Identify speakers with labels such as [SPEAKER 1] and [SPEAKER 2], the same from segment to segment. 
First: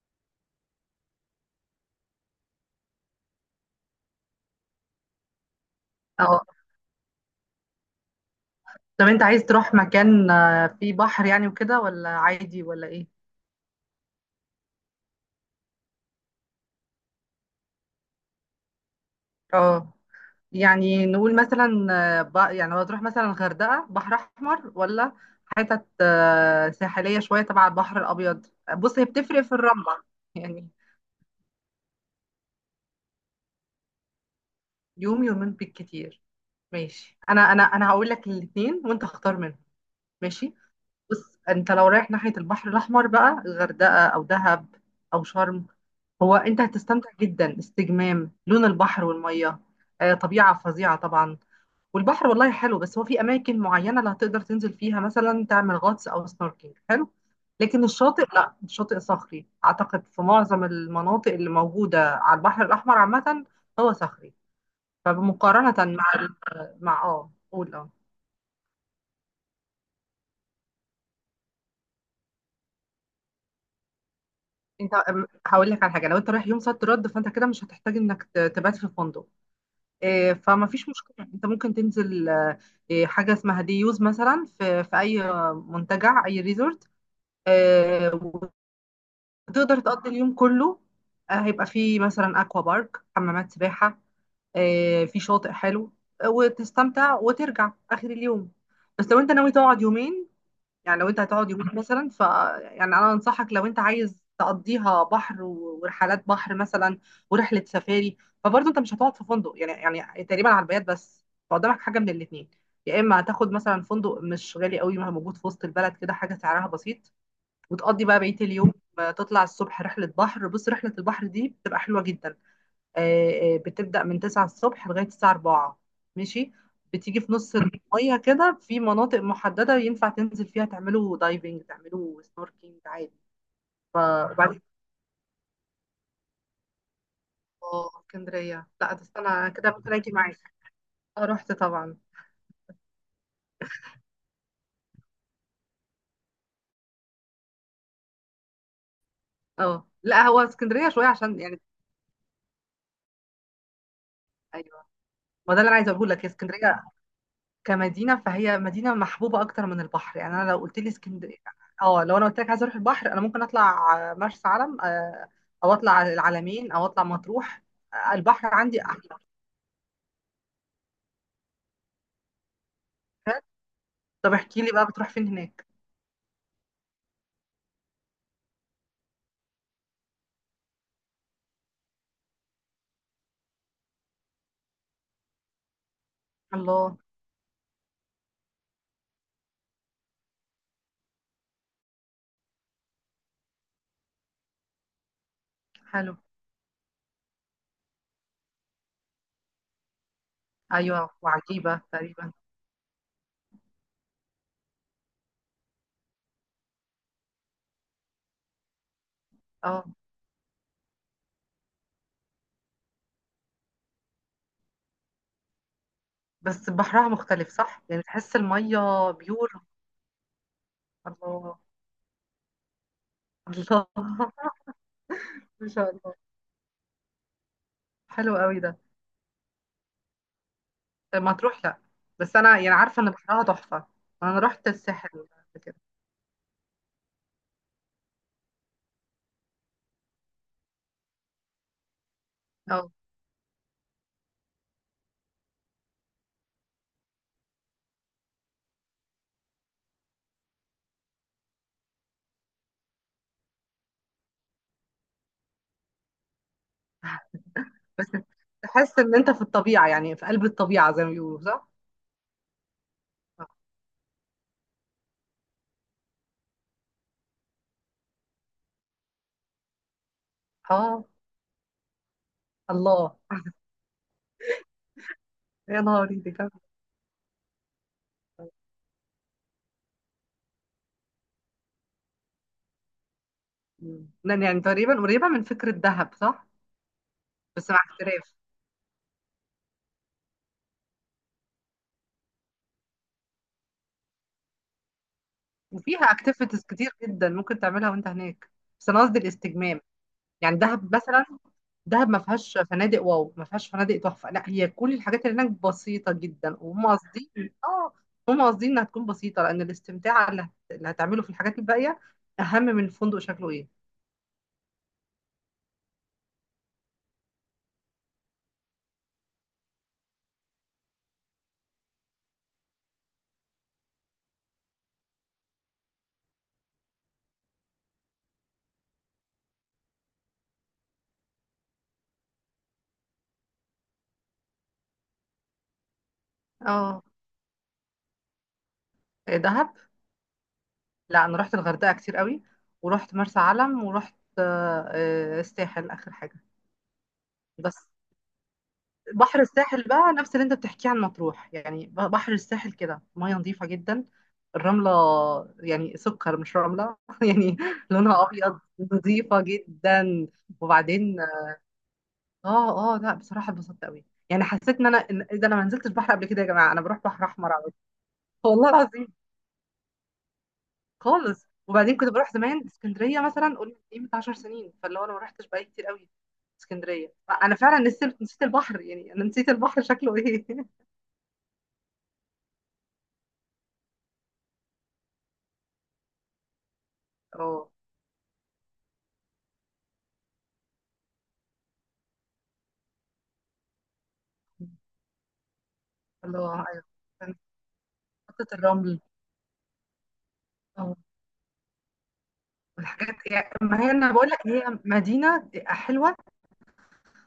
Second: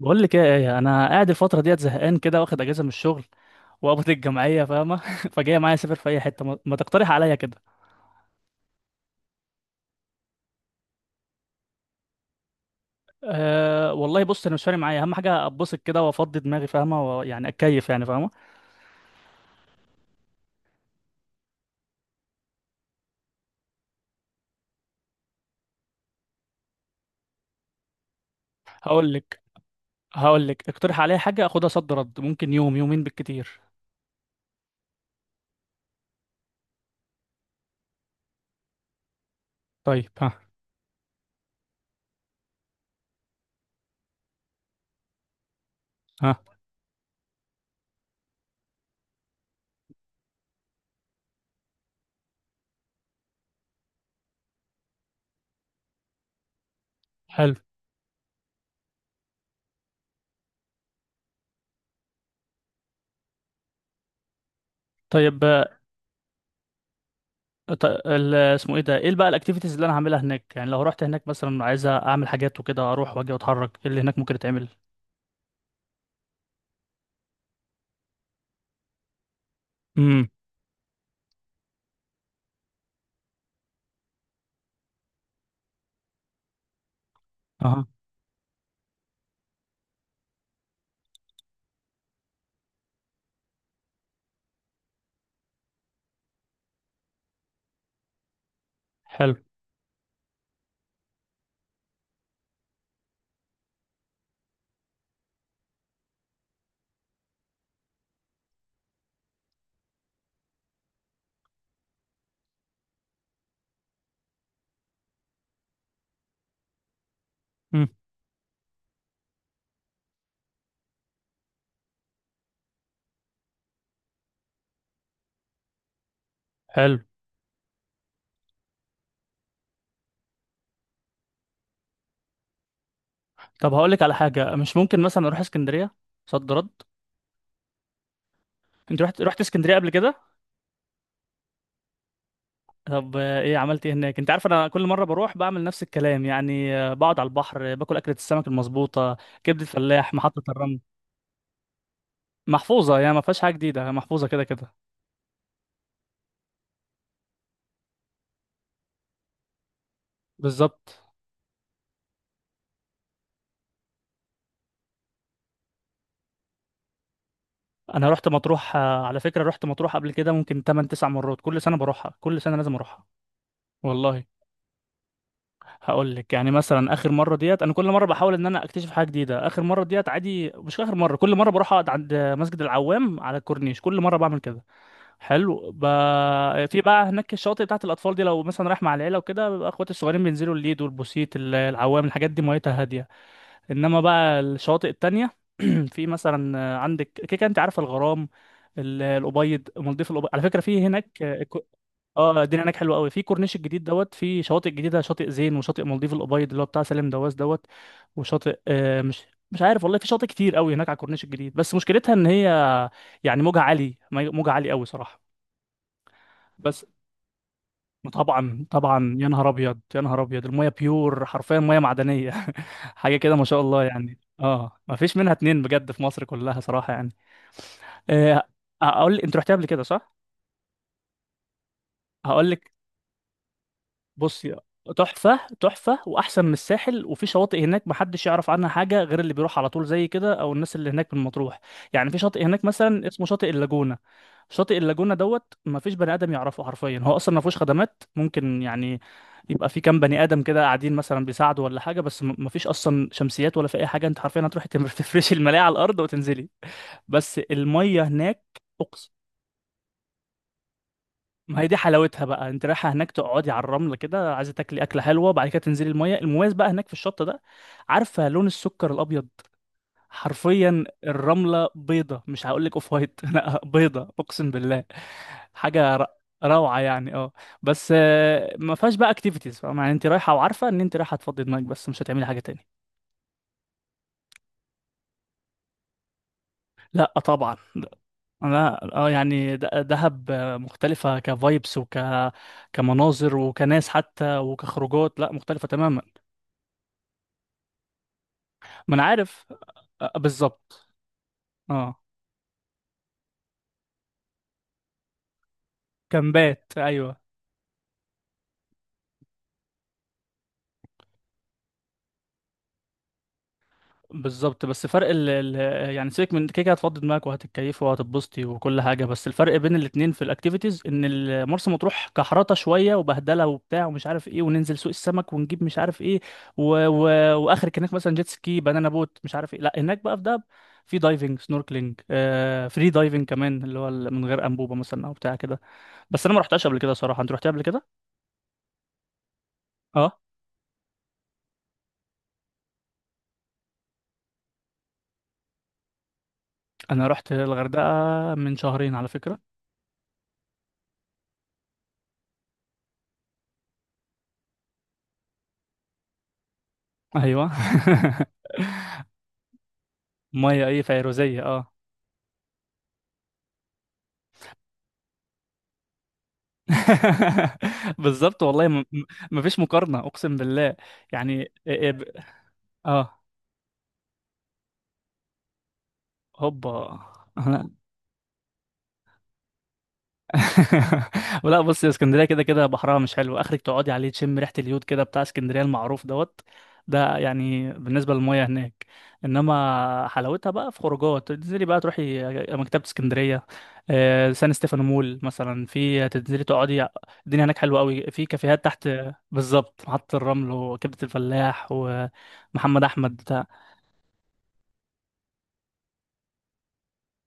[SPEAKER 1] بقول لك ايه، يا ايه؟ انا قاعد الفتره ديت زهقان كده، واخد اجازه من الشغل وقبض الجمعيه، فاهمه؟ فجاي معايا اسافر في اي
[SPEAKER 2] اه،
[SPEAKER 1] حته، ما تقترح عليا كده.
[SPEAKER 2] طب انت عايز تروح مكان، فيه بحر يعني وكده، ولا عادي، ولا ايه؟
[SPEAKER 1] أه، والله بص انا مش فارق معايا، اهم حاجه اتبسط كده وافضي دماغي فاهمه، ويعني اتكيف يعني فاهمه.
[SPEAKER 2] اه، يعني نقول مثلا، يعني لو تروح مثلا الغردقة، بحر احمر، ولا حتت ساحلية شوية تبع البحر الابيض؟ بص، هي
[SPEAKER 1] هقول لك
[SPEAKER 2] بتفرق في الرملة.
[SPEAKER 1] هقول لك
[SPEAKER 2] يعني
[SPEAKER 1] اقترح عليا حاجه اخدها صد رد، ممكن يوم يومين بالكتير.
[SPEAKER 2] يوم يومين بالكتير. ماشي، انا هقول لك الاثنين وانت اختار منهم.
[SPEAKER 1] طيب ها.
[SPEAKER 2] ماشي، بص، انت لو رايح ناحية البحر الاحمر بقى، الغردقة او دهب او شرم، هو
[SPEAKER 1] ها.
[SPEAKER 2] انت هتستمتع جدا، استجمام، لون البحر والميه. طبيعه فظيعه طبعا، والبحر والله حلو، بس هو في اماكن معينه اللي هتقدر تنزل فيها، مثلا تعمل غطس او سنوركينج حلو.
[SPEAKER 1] حلو.
[SPEAKER 2] لكن الشاطئ، لا، الشاطئ صخري اعتقد في معظم المناطق اللي موجوده على البحر الاحمر عامه، هو صخري.
[SPEAKER 1] طيب
[SPEAKER 2] فمقارنه مع مع، قول،
[SPEAKER 1] اسمه ايه ده؟ ايه بقى الاكتيفيتيز اللي انا هعملها هناك؟ يعني لو رحت هناك مثلا عايز اعمل حاجات وكده، اروح واجي واتحرك. ايه اللي هناك ممكن يتعمل؟
[SPEAKER 2] انت هقول لك على حاجه. لو انت رايح يوم صد رد، فانت كده مش هتحتاج انك تبات في فندق.
[SPEAKER 1] امم.
[SPEAKER 2] فما فيش مشكلة، انت ممكن تنزل حاجة اسمها ديوز مثلا، في اي منتجع، اي ريزورت.
[SPEAKER 1] اها.
[SPEAKER 2] آه، وتقدر تقضي اليوم كله. هيبقى فيه مثلا اكوا بارك، حمامات سباحة، في شاطئ حلو، وتستمتع وترجع اخر اليوم. بس لو انت
[SPEAKER 1] حلو.
[SPEAKER 2] ناوي تقعد يومين، يعني لو انت هتقعد يومين مثلا، يعني انا انصحك، لو انت عايز تقضيها بحر ورحلات بحر مثلا، ورحله سفاري، فبرضه انت مش هتقعد في فندق يعني تقريبا على البيات بس. فقدامك حاجه من الاثنين، يا اما هتاخد مثلا فندق مش غالي قوي، ما هو موجود في وسط البلد كده، حاجه سعرها بسيط،
[SPEAKER 1] امم.
[SPEAKER 2] وتقضي بقى بقيه اليوم. تطلع الصبح رحله بحر. بص، رحله البحر دي بتبقى حلوه جدا، بتبدأ من 9 الصبح لغاية الساعة 4. ماشي.
[SPEAKER 1] حلو.
[SPEAKER 2] بتيجي في نص المية كده، في مناطق محددة ينفع تنزل فيها، تعملوا دايفنج، تعملوا سنوركينج عادي.
[SPEAKER 1] طب هقول
[SPEAKER 2] ف-
[SPEAKER 1] لك على حاجه،
[SPEAKER 2] وبعدين،
[SPEAKER 1] مش ممكن مثلا اروح اسكندريه صد رد؟
[SPEAKER 2] اه، اسكندرية، لا
[SPEAKER 1] انت
[SPEAKER 2] ده
[SPEAKER 1] رحت
[SPEAKER 2] استنى،
[SPEAKER 1] رحت
[SPEAKER 2] أنا كده
[SPEAKER 1] اسكندريه قبل
[SPEAKER 2] ممكن اجي
[SPEAKER 1] كده؟
[SPEAKER 2] معاك. اه، رحت طبعا.
[SPEAKER 1] طب ايه عملت ايه هناك؟ انت عارف انا كل مره بروح بعمل نفس الكلام يعني، بقعد على البحر، باكل اكله السمك المظبوطه، كبده
[SPEAKER 2] اه
[SPEAKER 1] فلاح،
[SPEAKER 2] لا، هو
[SPEAKER 1] محطه الرمل.
[SPEAKER 2] اسكندرية شوية عشان يعني،
[SPEAKER 1] محفوظه يعني، ما فيهاش حاجه جديده، محفوظه كده كده.
[SPEAKER 2] ايوه. ما ده اللي انا عايزه اقول لك، هي اسكندرية كمدينة، فهي مدينة محبوبة أكتر من البحر. يعني أنا لو قلت لي
[SPEAKER 1] بالظبط.
[SPEAKER 2] اسكندرية، اه، لو أنا قلت لك عايزة أروح البحر، أنا ممكن أطلع مرسى علم، أو أطلع على العلمين، أو أطلع مطروح.
[SPEAKER 1] انا رحت
[SPEAKER 2] البحر
[SPEAKER 1] مطروح
[SPEAKER 2] عندي أحلى.
[SPEAKER 1] على فكره، رحت مطروح قبل كده ممكن 8 9 مرات، كل سنه بروحها، كل سنه لازم اروحها، والله.
[SPEAKER 2] طب احكي لي بقى، بتروح فين هناك؟
[SPEAKER 1] هقول لك يعني مثلا اخر مره ديت، انا كل مره بحاول ان انا اكتشف حاجه جديده. اخر مره ديت عادي، مش اخر مره، كل مره بروح اقعد عند مسجد العوام على الكورنيش، كل مره بعمل كده. حلو. في
[SPEAKER 2] الله،
[SPEAKER 1] بقى هناك الشواطئ بتاعت الاطفال دي، لو مثلا رايح مع العيله وكده، بيبقى اخواتي الصغيرين بينزلوا الليد والبوسيت العوام، الحاجات دي ميتها هاديه. انما بقى الشواطئ التانية في
[SPEAKER 2] حلو.
[SPEAKER 1] مثلا عندك كده كده انت عارف الغرام، الابيض، مالديف الابيض على فكره. في
[SPEAKER 2] أيوة،
[SPEAKER 1] هناك اه
[SPEAKER 2] وعجيبة تقريبا.
[SPEAKER 1] الدنيا هناك حلوه قوي. في كورنيش الجديد دوت، في شواطئ جديده، شاطئ زين وشاطئ مالديف الابيض اللي هو بتاع سالم دواس دوت. وشاطئ مش عارف
[SPEAKER 2] اه،
[SPEAKER 1] والله، في شاطئ كتير قوي هناك على الكورنيش الجديد. بس مشكلتها ان هي يعني موجها عالي، موجها عالي قوي صراحه.
[SPEAKER 2] بس
[SPEAKER 1] بس
[SPEAKER 2] بحرها مختلف صح؟ يعني تحس
[SPEAKER 1] طبعا
[SPEAKER 2] المية
[SPEAKER 1] طبعا، يا نهار
[SPEAKER 2] بيور.
[SPEAKER 1] ابيض يا نهار ابيض، الميه بيور
[SPEAKER 2] الله.
[SPEAKER 1] حرفيا، ميه معدنيه. حاجه كده ما شاء الله
[SPEAKER 2] الله،
[SPEAKER 1] يعني، اه ما فيش منها اتنين
[SPEAKER 2] ما شاء
[SPEAKER 1] بجد في مصر
[SPEAKER 2] الله،
[SPEAKER 1] كلها صراحه يعني.
[SPEAKER 2] حلو
[SPEAKER 1] آه،
[SPEAKER 2] قوي ده.
[SPEAKER 1] اقول، انت رحتها قبل كده صح؟
[SPEAKER 2] مطروح؟ لا، بس
[SPEAKER 1] هقول
[SPEAKER 2] أنا يعني
[SPEAKER 1] لك.
[SPEAKER 2] عارفة إن بحرها تحفة. أنا
[SPEAKER 1] بصي،
[SPEAKER 2] رحت الساحل
[SPEAKER 1] تحفة
[SPEAKER 2] قبل كده.
[SPEAKER 1] تحفة، وأحسن من الساحل. وفي شواطئ هناك محدش يعرف عنها حاجة غير اللي بيروح على طول زي كده، أو الناس اللي هناك من مطروح. يعني في شاطئ هناك
[SPEAKER 2] اه،
[SPEAKER 1] مثلا اسمه شاطئ اللاجونة. شاطئ اللاجونة دوت مفيش بني آدم يعرفه حرفيا. هو أصلا مفيهوش خدمات، ممكن يعني يبقى في كام بني آدم كده قاعدين مثلا بيساعدوا ولا حاجة، بس مفيش أصلا شمسيات ولا في أي حاجة. أنت حرفيا هتروحي تفرشي الملاية على الأرض وتنزلي. بس المية هناك،
[SPEAKER 2] تحس ان انت في الطبيعة، يعني في قلب الطبيعة زي ما بيقولوا،
[SPEAKER 1] ما هي
[SPEAKER 2] صح؟
[SPEAKER 1] دي حلاوتها بقى. انت رايحه هناك تقعدي على الرمله كده، عايزه تاكلي اكله حلوه، بعد كده تنزلي الميه. المميز بقى هناك في الشط ده، عارفه لون السكر الابيض؟ حرفيا
[SPEAKER 2] اه،
[SPEAKER 1] الرمله بيضه، مش هقول لك اوف
[SPEAKER 2] الله،
[SPEAKER 1] وايت لا بيضه اقسم بالله.
[SPEAKER 2] يا
[SPEAKER 1] حاجه ر-
[SPEAKER 2] نهاري دي جامدة.
[SPEAKER 1] روعه يعني اه. بس ما فيهاش بقى اكتيفيتيز فاهم؟ يعني انت رايحه، وعارفه ان انت رايحه تفضي دماغك، بس مش هتعملي حاجه تاني.
[SPEAKER 2] مم. لأن يعني تقريبا قريبة من فكرة دهب، صح؟
[SPEAKER 1] لا طبعا.
[SPEAKER 2] بس مع اختلاف.
[SPEAKER 1] انا اه يعني دهب مختلفه كفايبس، وك كمناظر وكناس حتى وكخروجات، لا مختلفه
[SPEAKER 2] وفيها
[SPEAKER 1] تماما.
[SPEAKER 2] اكتيفيتيز كتير جدا ممكن تعملها وانت هناك، بس
[SPEAKER 1] ما
[SPEAKER 2] انا
[SPEAKER 1] انا
[SPEAKER 2] قصدي
[SPEAKER 1] عارف.
[SPEAKER 2] الاستجمام. يعني
[SPEAKER 1] بالظبط.
[SPEAKER 2] دهب مثلا،
[SPEAKER 1] اه.
[SPEAKER 2] دهب ما فيهاش فنادق واو، ما فيهاش فنادق تحفة، لا، هي كل الحاجات اللي هناك بسيطة جدا
[SPEAKER 1] كامبات
[SPEAKER 2] وهم
[SPEAKER 1] ايوه.
[SPEAKER 2] قاصدين. اه، هم قاصدين انها تكون بسيطة، لأن الاستمتاع اللي هتعمله في الحاجات الباقية أهم من الفندق شكله ايه.
[SPEAKER 1] بالظبط. بس فرق ال يعني سيبك من كده، كده هتفضي دماغك وهتتكيفي وهتتبسطي وكل حاجه. بس الفرق بين الاتنين في الاكتيفيتيز ان مرسى مطروح كحرطه شويه وبهدله وبتاع ومش عارف ايه، وننزل سوق السمك ونجيب مش عارف ايه. و واخرك هناك مثلا جيت سكي، بنانا بوت، مش عارف ايه. لا هناك بقى في دهب في دايفنج، سنوركلينج، آه فري دايفنج كمان، اللي هو من غير انبوبه مثلا او بتاع كده. بس انا ما رحتهاش قبل كده
[SPEAKER 2] اه،
[SPEAKER 1] صراحه، انت رحتها قبل كده؟
[SPEAKER 2] إيه، دهب؟ لا، انا رحت الغردقه كتير قوي، ورحت مرسى علم، ورحت الساحل اخر حاجه.
[SPEAKER 1] انا رحت
[SPEAKER 2] بس
[SPEAKER 1] الغردقه من شهرين على فكره.
[SPEAKER 2] بحر الساحل بقى نفس اللي انت بتحكيه عن مطروح، يعني بحر الساحل كده ميه نظيفه جدا، الرمله يعني سكر مش رمله
[SPEAKER 1] ايوه.
[SPEAKER 2] يعني. لونها ابيض، نظيفه جدا.
[SPEAKER 1] ميه ايه،
[SPEAKER 2] وبعدين،
[SPEAKER 1] فيروزيه اه.
[SPEAKER 2] اه لا، بصراحه اتبسطت قوي. يعني حسيت ان انا، إيه ده، انا ما نزلتش بحر قبل كده يا جماعه، انا بروح بحر احمر على طول.
[SPEAKER 1] بالظبط والله.
[SPEAKER 2] والله العظيم.
[SPEAKER 1] مفيش مقارنه اقسم بالله. يعني
[SPEAKER 2] خالص. وبعدين كنت بروح زمان اسكندريه
[SPEAKER 1] اه.
[SPEAKER 2] مثلا، قول ايه، من 10 سنين، فاللي هو انا ما رحتش بقالي كتير قوي.
[SPEAKER 1] هوبا.
[SPEAKER 2] اسكندريه، انا
[SPEAKER 1] انا.
[SPEAKER 2] فعلا نسيت نسيت البحر. يعني انا نسيت البحر شكله ايه.
[SPEAKER 1] ولا بص، يا اسكندريه كده كده بحرها مش حلو. اخرك تقعدي عليه تشم ريحه اليود كده بتاع اسكندريه المعروف دوت، ده
[SPEAKER 2] اه،
[SPEAKER 1] يعني بالنسبه للمياه هناك. انما حلاوتها بقى في خروجات، تنزلي بقى تروحي مكتبه اسكندريه، سان ستيفانو مول مثلا، في تنزلي
[SPEAKER 2] الله. ايوه،
[SPEAKER 1] تقعدي،
[SPEAKER 2] كان
[SPEAKER 1] الدنيا هناك حلوه قوي، في
[SPEAKER 2] خطه
[SPEAKER 1] كافيهات تحت.
[SPEAKER 2] الرمل.
[SPEAKER 1] بالظبط، محطه الرمل
[SPEAKER 2] اه،
[SPEAKER 1] وكبده الفلاح ومحمد احمد
[SPEAKER 2] والحاجات.
[SPEAKER 1] بتاع.
[SPEAKER 2] يعني ما هي انا بقول لك، هي مدينه حلوه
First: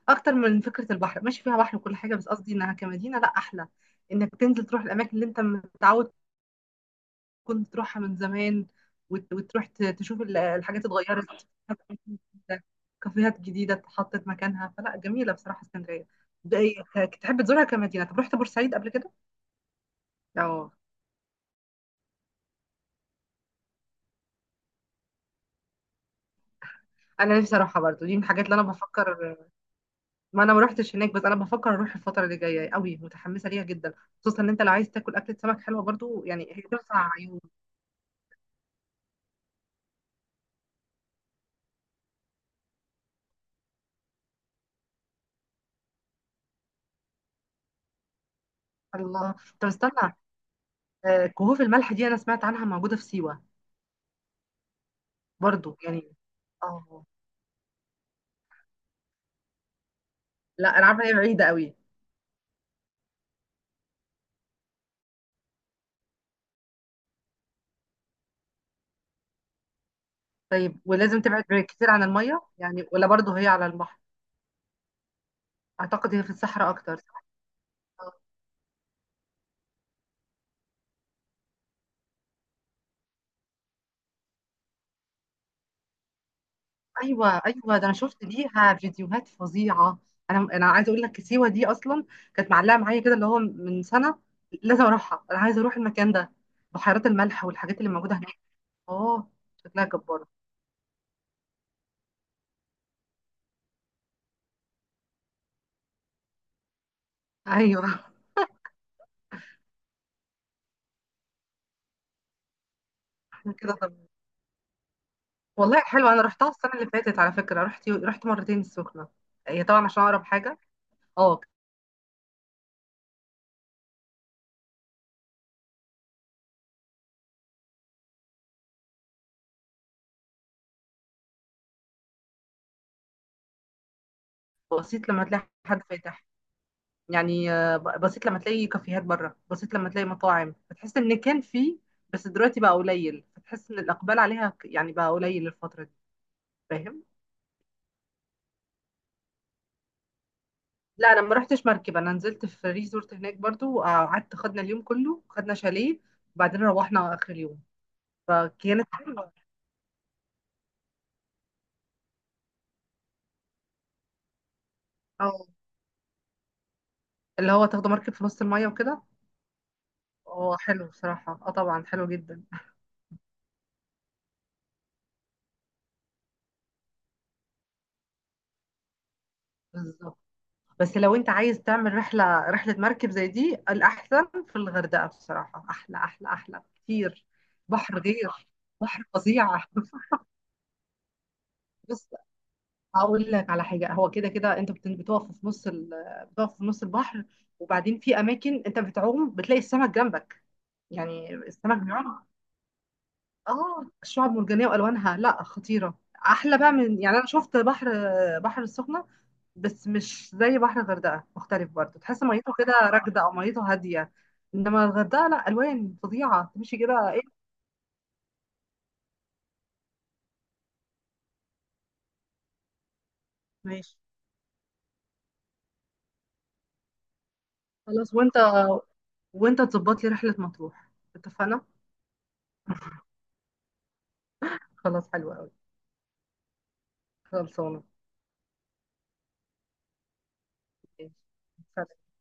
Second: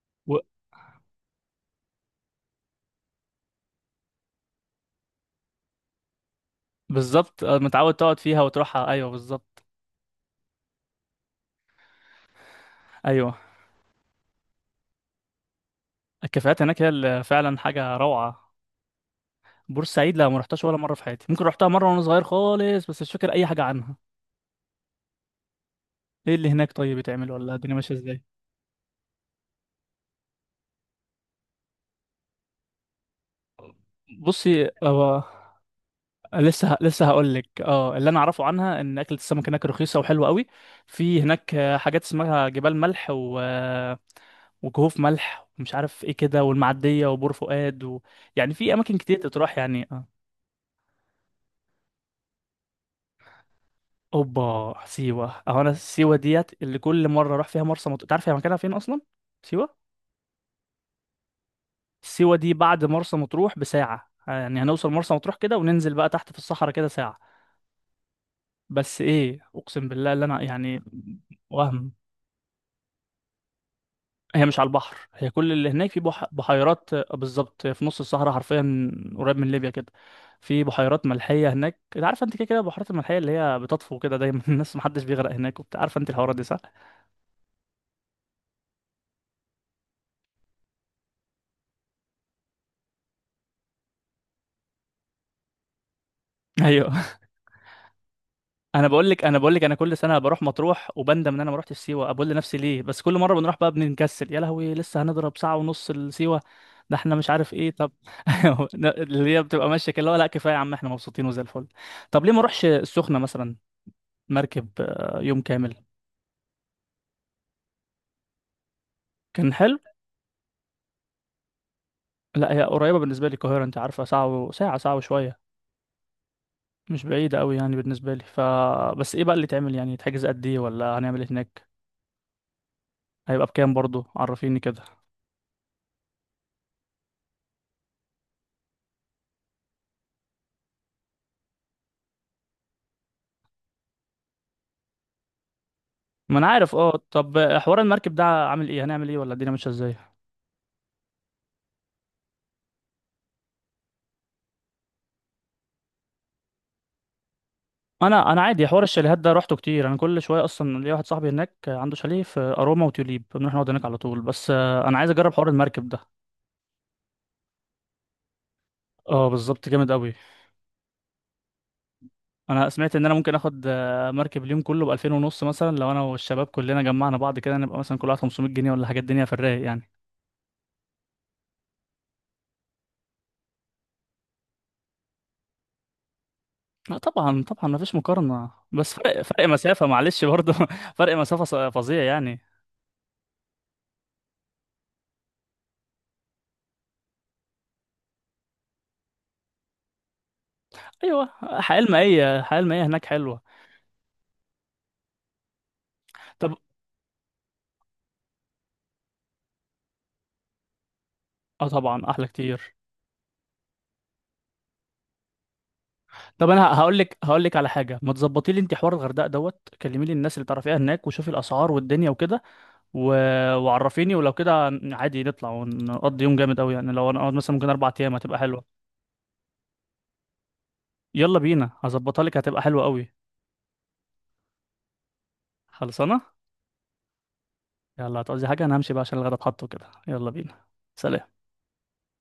[SPEAKER 2] اكتر
[SPEAKER 1] و-
[SPEAKER 2] من فكره البحر. ماشي فيها بحر وكل حاجه، بس قصدي انها كمدينه لا، احلى، انك تنزل تروح الاماكن اللي انت متعود
[SPEAKER 1] بالظبط
[SPEAKER 2] كنت
[SPEAKER 1] متعود
[SPEAKER 2] تروحها من
[SPEAKER 1] تقعد فيها
[SPEAKER 2] زمان،
[SPEAKER 1] وتروحها، ايوه بالظبط.
[SPEAKER 2] وتروح تشوف الحاجات اتغيرت،
[SPEAKER 1] ايوه
[SPEAKER 2] كافيهات جديدة اتحطت مكانها، فلا جميلة بصراحة اسكندرية. ده
[SPEAKER 1] الكافيهات هناك
[SPEAKER 2] إيه،
[SPEAKER 1] هي اللي
[SPEAKER 2] تحب
[SPEAKER 1] فعلا
[SPEAKER 2] تزورها
[SPEAKER 1] حاجه
[SPEAKER 2] كمدينة. طب رحت
[SPEAKER 1] روعه.
[SPEAKER 2] بورسعيد قبل كده؟
[SPEAKER 1] بورسعيد لا ما رحتهاش
[SPEAKER 2] اه،
[SPEAKER 1] ولا مره في حياتي، ممكن رحتها مره وانا صغير خالص بس مش فاكر اي حاجه عنها. ايه اللي هناك طيب بيتعمل،
[SPEAKER 2] انا
[SPEAKER 1] ولا
[SPEAKER 2] نفسي
[SPEAKER 1] الدنيا
[SPEAKER 2] اروحها
[SPEAKER 1] ماشيه
[SPEAKER 2] برضو، دي
[SPEAKER 1] ازاي؟
[SPEAKER 2] من الحاجات اللي انا بفكر، ما انا ما رحتش هناك، بس انا بفكر اروح الفترة اللي جاية، قوي متحمسة ليها جدا. خصوصا ان انت
[SPEAKER 1] بصي
[SPEAKER 2] لو عايز تاكل
[SPEAKER 1] هو.
[SPEAKER 2] اكلة سمك حلوة برضو، يعني هي
[SPEAKER 1] لسه لسه
[SPEAKER 2] تنفع
[SPEAKER 1] هقول
[SPEAKER 2] عيون.
[SPEAKER 1] لك، اه اللي انا اعرفه عنها ان اكله السمك هناك رخيصه وحلوه قوي. في هناك حاجات اسمها جبال ملح و وكهوف ملح ومش عارف ايه كده، والمعديه وبور فؤاد و... يعني في اماكن كتير
[SPEAKER 2] الله،
[SPEAKER 1] تتروح
[SPEAKER 2] طب
[SPEAKER 1] يعني آه.
[SPEAKER 2] استنى، كهوف الملح دي انا سمعت عنها موجودة في سيوة
[SPEAKER 1] اوبا سيوه اهو، انا
[SPEAKER 2] برضو، يعني.
[SPEAKER 1] سيوه ديت اللي
[SPEAKER 2] اه
[SPEAKER 1] كل مره اروح فيها مرسى مطروح. تعرف هي مكانها فين اصلا سيوه؟
[SPEAKER 2] لا، انا عارفة إن هي بعيدة قوي.
[SPEAKER 1] سيوة دي بعد مرسى مطروح بساعة، يعني هنوصل مرسى مطروح كده وننزل بقى تحت في الصحراء كده ساعة. بس ايه اقسم بالله اللي انا
[SPEAKER 2] طيب
[SPEAKER 1] يعني،
[SPEAKER 2] ولازم تبعد كتير
[SPEAKER 1] وهم.
[SPEAKER 2] عن المية، يعني، ولا برضه هي على البحر؟
[SPEAKER 1] هي مش على البحر، هي كل اللي هناك في
[SPEAKER 2] اعتقد هي في الصحراء
[SPEAKER 1] بحيرات،
[SPEAKER 2] اكتر، صح؟
[SPEAKER 1] بالظبط في نص الصحراء حرفيا. قريب من ليبيا كده. في بحيرات ملحية هناك. انت عارفه انت كده كده البحيرات الملحية اللي هي بتطفو كده دايما الناس محدش بيغرق هناك وبتاع، عارفه انت الحوارات دي صح؟
[SPEAKER 2] ايوه، ايوه، ده انا شفت ليها فيديوهات فظيعة. انا عايزة اقول لك، سيوة دي اصلا كانت معلقة معايا كده، اللي هو من سنة لازم اروحها، انا عايزة اروح المكان ده، بحيرات
[SPEAKER 1] ايوه.
[SPEAKER 2] الملح والحاجات اللي موجودة هناك.
[SPEAKER 1] انا بقول لك
[SPEAKER 2] اه،
[SPEAKER 1] انا بقول لك انا
[SPEAKER 2] شكلها
[SPEAKER 1] كل سنه بروح
[SPEAKER 2] جبارة.
[SPEAKER 1] مطروح وبندم ان انا ما رحتش سيوه، بقول لنفسي ليه؟ بس كل مره بنروح بقى بنكسل، يا لهوي لسه هنضرب ساعه ونص لسيوه. ده احنا مش عارف ايه
[SPEAKER 2] ايوه.
[SPEAKER 1] طب. اللي هي بتبقى ماشيه كده اللي هو، لا كفايه يا عم احنا مبسوطين وزي الفل. طب ليه ما اروحش السخنه مثلا؟
[SPEAKER 2] كده طب.
[SPEAKER 1] مركب يوم كامل.
[SPEAKER 2] والله حلوة، انا رحتها السنة اللي فاتت على فكرة، رحت مرتين السخنة.
[SPEAKER 1] كان
[SPEAKER 2] هي
[SPEAKER 1] حلو.
[SPEAKER 2] طبعا عشان اقرب حاجة. اه،
[SPEAKER 1] لا هي قريبه بالنسبه لي القاهره، انت عارفه ساعه و... ساعه، ساعه وشويه، مش بعيده قوي يعني بالنسبه لي ف. بس ايه بقى اللي تعمل يعني، تحجز قد ايه، ولا هنعمل إيه هناك؟ هيبقى بكام برضو؟ عرفيني كده.
[SPEAKER 2] بسيط لما تلاقي حد فاتح، يعني بسيط لما تلاقي كافيهات بره، بسيط لما تلاقي مطاعم، فتحس ان كان في، بس دلوقتي بقى قليل، فتحس ان الاقبال عليها يعني بقى قليل الفتره دي.
[SPEAKER 1] ما انا عارف. اه
[SPEAKER 2] فاهم.
[SPEAKER 1] طب حوار المركب ده عامل ايه، هنعمل ايه، ولا الدنيا ماشيه ازاي؟
[SPEAKER 2] لا، انا ما رحتش مركب، انا نزلت في ريزورت هناك برضو، وقعدت، خدنا اليوم كله، خدنا شاليه، وبعدين روحنا اخر اليوم.
[SPEAKER 1] انا عادي حوار
[SPEAKER 2] فكانت
[SPEAKER 1] الشاليهات
[SPEAKER 2] حلوه.
[SPEAKER 1] ده روحته كتير، انا كل شويه اصلا ليا واحد صاحبي هناك عنده شاليه في اروما وتوليب، بنروح نقعد هناك على طول. بس انا عايز اجرب حوار
[SPEAKER 2] اه،
[SPEAKER 1] المركب ده.
[SPEAKER 2] اللي هو تاخدوا مركب في نص الميه وكده.
[SPEAKER 1] اه بالظبط، جامد قوي.
[SPEAKER 2] اه، حلو بصراحه، اه طبعا حلو جدا.
[SPEAKER 1] انا سمعت ان انا ممكن اخد مركب اليوم كله ب 2000 ونص مثلا، لو انا والشباب كلنا جمعنا بعض كده نبقى مثلا كل واحد 500 جنيه ولا حاجه، الدنيا في الرايق يعني.
[SPEAKER 2] بالظبط. بس لو انت عايز تعمل رحله مركب زي دي الاحسن في الغردقه بصراحه، احلى احلى احلى
[SPEAKER 1] لا
[SPEAKER 2] كتير.
[SPEAKER 1] طبعا طبعا، مفيش
[SPEAKER 2] بحر غير،
[SPEAKER 1] مقارنه، بس
[SPEAKER 2] بحر
[SPEAKER 1] فرق، فرق
[SPEAKER 2] فظيع.
[SPEAKER 1] مسافه معلش برضه. فرق مسافه فظيع
[SPEAKER 2] بص،
[SPEAKER 1] يعني.
[SPEAKER 2] هقول لك على حاجه، هو كده كده انت بتقف في نص بتقف في نص البحر. وبعدين في اماكن انت بتعوم بتلاقي السمك جنبك،
[SPEAKER 1] ايوه،
[SPEAKER 2] يعني السمك
[SPEAKER 1] حياه
[SPEAKER 2] بيعوم.
[SPEAKER 1] المائيه، الحياه المائيه هناك حلوه.
[SPEAKER 2] اه، الشعاب المرجانيه والوانها لا، خطيره.
[SPEAKER 1] طب
[SPEAKER 2] احلى بقى من، يعني انا شفت بحر، بحر السخنه، بس مش زي بحر الغردقة.
[SPEAKER 1] اه
[SPEAKER 2] مختلف برضه،
[SPEAKER 1] طبعا
[SPEAKER 2] تحس
[SPEAKER 1] احلى
[SPEAKER 2] ميته كده
[SPEAKER 1] كتير.
[SPEAKER 2] راكدة، أو ميته هادية. إنما الغردقة لأ، ألوان
[SPEAKER 1] طب
[SPEAKER 2] فظيعة، تمشي
[SPEAKER 1] انا هقول
[SPEAKER 2] كده،
[SPEAKER 1] لك،
[SPEAKER 2] إيه.
[SPEAKER 1] هقول لك على حاجه، ما تظبطي لي انت حوار الغردقه دوت، كلمي لي الناس اللي تعرفيها هناك وشوفي الاسعار والدنيا وكده. و...
[SPEAKER 2] ماشي.
[SPEAKER 1] وعرفيني ولو كده. عادي نطلع ونقضي يوم جامد قوي يعني، لو انا اقعد مثلا ممكن اربع
[SPEAKER 2] خلاص،
[SPEAKER 1] ايام
[SPEAKER 2] وأنت
[SPEAKER 1] هتبقى حلوه.
[SPEAKER 2] وأنت تظبط لي رحلة مطروح.
[SPEAKER 1] يلا
[SPEAKER 2] اتفقنا.
[SPEAKER 1] بينا، هظبطها لك، هتبقى حلوه قوي.
[SPEAKER 2] خلاص، حلوة أوي.
[SPEAKER 1] خلصانه.
[SPEAKER 2] خلصانة.
[SPEAKER 1] يلا، هتقضي حاجه؟ انا همشي بقى عشان الغدا اتحط وكده. يلا بينا.
[SPEAKER 2] ماشي.
[SPEAKER 1] سلام.
[SPEAKER 2] سلام.